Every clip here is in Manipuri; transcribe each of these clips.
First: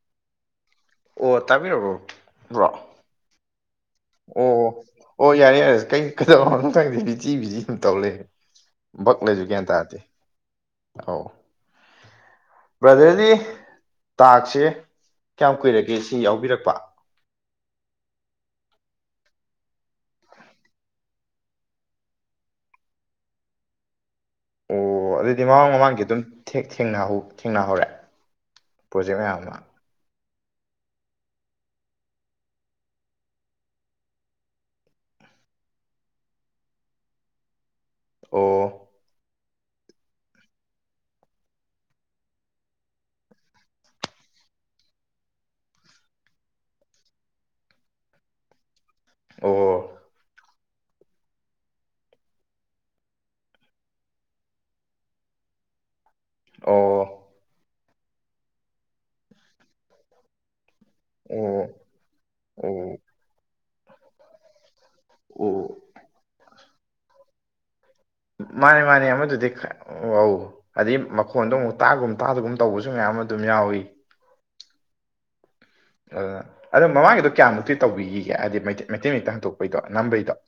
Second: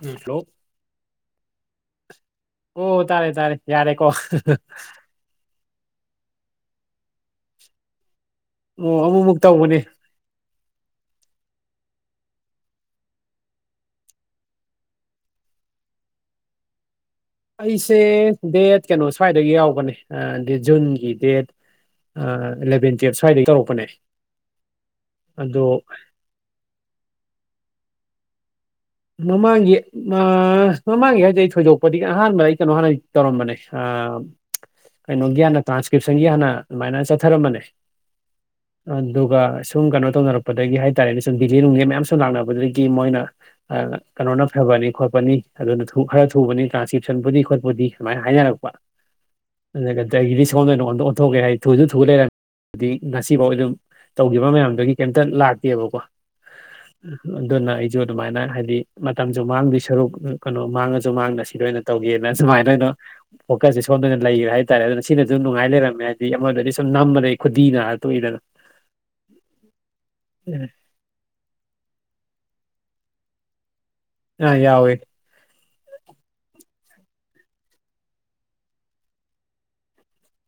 ꯎꯝ ꯍꯜꯂꯣ ꯑꯣ ꯇꯥꯕꯤꯔꯕꯣ ꯕ꯭ꯔꯣ ꯑꯣ ꯇꯥꯔꯦ ꯇꯥꯔꯦ ꯌꯥꯔꯦꯀꯣ ꯑꯣ ꯑꯣ ꯌꯥꯔꯦ ꯌꯥꯔꯦ ꯀꯩ ꯀꯩꯗꯧꯔꯕꯅꯣ ꯈꯪꯗꯦ ꯕꯤꯆꯤ ꯕꯤꯖꯤ ꯌꯥꯝ ꯇꯧ ꯂꯩ ꯑꯣ ꯕꯛ ꯑꯃꯨꯛꯃꯨꯛ ꯂꯩꯕꯁꯤ ꯒ꯭ꯌꯥꯟ ꯇꯧꯕꯅꯦ ꯇꯥꯗꯦ ꯑꯥꯎ ꯕ꯭ꯔꯗꯔꯗꯤ ꯇꯥꯛꯁꯦ ꯀꯌꯥꯝ ꯀꯨꯏꯔꯒꯦ ꯁꯤ ꯌꯥꯎꯕꯤꯔꯛꯄ ꯑꯩꯁꯦ ꯗꯦꯠ ꯀꯩꯅꯣ ꯁ꯭ꯋꯥꯏꯗꯒꯤ ꯌꯥꯎꯕꯅꯦ ꯖꯨꯟꯒꯤ ꯗꯦꯠ ꯏꯂꯚꯦꯟ ꯇꯨꯋꯦꯜꯞ ꯁ꯭ꯋꯥꯏꯗꯒꯤ ꯇꯧꯔꯛꯄꯅꯦ ꯑꯣ ꯑꯗꯨꯗꯤ ꯑꯗꯣ ꯃꯃꯥꯡ ꯃꯃꯥꯡꯒꯤ ꯑꯗꯨꯝ ꯊꯦꯡ ꯊꯦꯡꯅꯍꯧꯔꯦ ꯄ꯭ꯔꯣꯖꯦꯛ ꯃꯌꯥꯝ ꯑꯃ ꯃꯃꯥꯡꯒꯤ ꯃꯃꯥꯡꯒꯤ ꯍꯥꯏꯗꯤ ꯑꯩ ꯊꯣꯏꯗꯣꯛꯄꯗꯤ ꯑꯍꯥꯟꯕ ꯑꯩ ꯀꯩꯅꯣ ꯍꯥꯟꯅꯗꯤ ꯇꯧꯔꯝꯕꯅꯦ ꯀꯩꯅꯣꯒꯤ ꯍꯥꯟꯅ ꯇ꯭ꯔꯥꯟꯁꯀ꯭ꯔꯤꯞꯁꯟꯒꯤ ꯍꯥꯟꯅ ꯑꯗꯨꯃꯥꯏꯅ ꯆꯠꯊꯔꯝꯕꯅꯦ ꯑꯣ ꯑꯗꯨꯒ ꯁꯨꯝ ꯀꯩꯅꯣ ꯇꯧꯅꯔꯛꯄꯗꯒꯤ ꯍꯥꯏꯇꯥꯔꯦꯅꯦ ꯁꯨꯝ ꯗꯤꯂꯦ ꯅꯨꯡꯂꯦ ꯃꯌꯥꯝ ꯁꯨꯝ ꯂꯥꯛꯅꯕꯗꯒꯤ ꯃꯣꯏꯅ ꯀꯩꯅꯣꯅ ꯐꯕꯅꯤ ꯈꯣꯠꯄꯅꯤ ꯑꯗꯨꯅ ꯈꯔ ꯊꯨꯕꯅꯤ ꯇ꯭ꯔꯥꯟꯁꯀ꯭ꯔꯤꯞꯁꯟꯕꯨꯗꯤ ꯈꯣꯠꯄꯨꯗꯤ ꯁꯨꯃꯥꯏꯅ ꯍꯥꯏꯅꯔꯛꯄ ꯑꯣ ꯑꯥ ꯀ ꯑꯩꯒꯤꯗꯤ ꯁꯣꯝꯗ ꯑꯣꯢꯅ ꯑꯣꯟꯊꯣꯛꯀꯦ ꯍꯥꯏ ꯑꯩ ꯊꯨꯁꯨ ꯊꯨ ꯂꯩꯔꯝꯃꯦ ꯍꯥꯏꯗꯤ ꯉꯁꯤꯐꯥꯎ ꯑꯗꯨꯝ ꯇꯧꯈꯤꯕ ꯃꯌꯥꯝꯗꯨꯒꯤ ꯀꯩꯝꯇ ꯂꯥꯛꯇꯦꯕꯀꯣ ꯑꯣ ꯑꯗꯨꯅ ꯑꯩꯁꯨ ꯑꯗꯨꯃꯥꯏꯅ ꯍꯥꯏꯗꯤ ꯃꯇꯝꯁꯨ ꯃꯥꯡꯗꯣꯢ ꯁꯔꯨꯛ ꯀꯩꯅꯣ ꯃꯥꯡꯉꯁꯨ ꯃꯥꯡꯅ ꯑꯣ ꯁꯤꯗ ꯑꯣꯏꯅ ꯇꯧꯒꯦꯅ ꯁꯨꯃꯥꯏꯅ ꯑꯣꯏꯅꯣ ꯑꯣ ꯐꯣꯀꯁꯦ ꯁꯣꯝꯗ ꯑꯣꯏꯅ ꯂꯩꯒ꯭ꯔꯦ ꯍꯥꯏꯇꯥꯔꯦ ꯑꯗꯨꯅ ꯁꯤꯅꯁꯨ ꯅꯨꯡꯉꯥꯏ ꯑꯣ ꯂꯩꯔꯝꯃꯦ ꯍꯥꯏꯗꯤ ꯑꯃꯗꯗꯤ ꯁꯨꯝ ꯅꯝꯕꯗꯩ ꯈꯨꯗꯤꯅ ꯃꯥꯅꯦ ꯃꯥꯅꯦ ꯑꯃꯗꯨꯗꯤ ꯑꯧ ꯑꯗꯩ ꯃꯈꯣꯟꯗꯣ ꯑꯃꯨꯛ ꯇꯥꯒꯨꯝ ꯇꯥꯗꯒꯨꯝ ꯇꯧꯕꯁꯨ ꯃꯌꯥꯝ ꯑꯃ ꯑꯗꯨꯝ ꯌꯥꯎꯏ ꯑꯥ ꯌꯥꯎꯋꯦ ꯑ ꯑꯗꯣ ꯃꯃꯥꯡꯒꯤꯗꯣ ꯀꯌꯥꯃꯨꯛꯇꯤ ꯇꯧꯕꯤꯈꯤꯒꯦ ꯍꯥꯏꯗꯤ ꯃꯩꯇꯩ ꯃꯩꯇꯩ ꯃꯌꯦꯛꯇ ꯍꯟꯗꯣꯛꯄꯩꯗꯣ ꯅꯝꯕꯩꯗꯣ [inaudible]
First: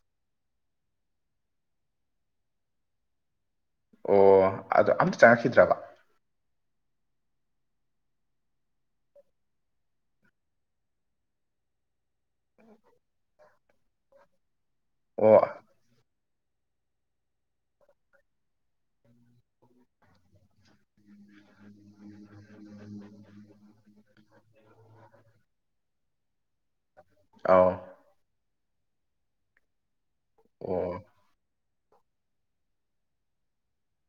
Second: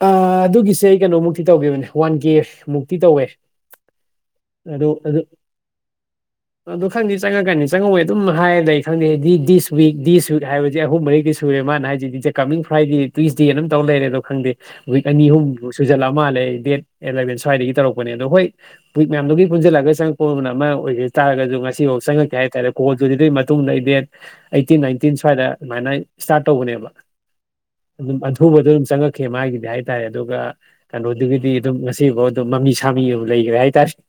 ꯑꯗꯨꯒꯤꯁꯦ ꯀꯩꯅꯣꯃꯨꯛꯇꯤ ꯇꯧꯈꯤꯕꯅꯦ ꯋꯥꯟ ꯀꯦ ꯃꯨꯛꯇꯤ ꯇꯧꯋꯦ ꯑꯣ ꯑꯗꯣ ꯑꯝꯇ ꯆꯪꯉꯛꯈꯤꯗ꯭ꯔꯕ ꯑꯗꯣ ꯆꯪꯗꯤ ꯆꯪꯉꯛꯀꯅꯤ ꯆꯪꯉꯛꯑꯣꯏ ꯑꯗꯨꯝ ꯍꯥꯏꯔ ꯂꯩ ꯈꯪꯗꯦ ꯗꯤꯁ ꯋꯤꯛ ꯗꯤ ꯋꯤꯛ ꯍꯥꯏꯕꯁꯤ ꯑꯍꯨꯝ ꯃꯔꯤꯔꯛꯗꯤ ꯁꯨꯔꯦ ꯃꯥꯅ ꯍꯥꯏ ꯍꯥꯏꯁꯤꯗꯤ ꯀꯃꯤꯡ ꯐ꯭ꯔꯥꯏꯗꯦ ꯇꯨꯋꯁꯗꯦꯅ ꯑꯗꯨꯝ ꯇꯧ ꯂꯩꯔꯦ ꯑꯗꯣ ꯈꯪꯗꯦ ꯋꯤꯛ ꯑꯅꯤ ꯑꯣ ꯑꯍꯨꯝ ꯃꯩꯛ ꯁꯨꯖꯜꯂꯛ ꯑꯃꯥꯜꯂꯦ ꯗꯦꯠ ꯑꯦꯂꯚꯦꯟ ꯁ꯭ꯋꯥꯏꯗꯒꯤ ꯇꯧꯔꯛꯄꯅꯦ ꯑꯗꯣ ꯍꯣꯏ ꯋꯤꯛ ꯃꯌꯥꯝꯗꯨꯒꯤ ꯄꯨꯟꯁꯤꯜꯂꯒ ꯆꯪꯛꯄꯗꯨꯅ ꯑꯃ ꯑꯣꯏꯒꯤ ꯇꯥꯔꯁꯨ ꯉꯁꯤꯐꯥꯎ ꯆꯪꯉꯛꯇꯦ ꯍꯥꯏꯇꯔꯦ ꯀꯣꯜꯗꯨꯨ ꯑꯗꯨ ꯃꯇꯨꯡꯗ ꯗ ꯗꯦꯠ ꯑꯩꯈꯤꯟ ꯅꯥꯏꯇꯤꯟ ꯁ꯭ꯋꯥꯏꯗ ꯑꯗꯨꯃꯥꯏꯅ ꯏꯁꯇꯥꯔꯠ ꯇꯧꯕꯅꯦꯕ ꯑꯧ ꯑꯗꯨꯝ ꯑꯊꯨꯕꯗ ꯑꯗꯨꯝ ꯆꯪꯉꯛꯈꯤ ꯃꯒꯤꯗꯤ ꯍꯥꯏꯇꯔꯦ ꯑꯗꯨꯒ ꯑꯣ ꯀꯩꯅꯣꯗꯨꯒꯤꯗꯤ ꯑꯗꯨꯝ ꯉꯁꯤꯐꯥꯎ ꯑꯗꯨꯝ ꯃꯃꯤ ꯁꯥꯃꯤ ꯑꯗꯨꯝ ꯂꯩꯈ꯭ꯔꯦ ꯍꯥꯏꯇꯔꯦ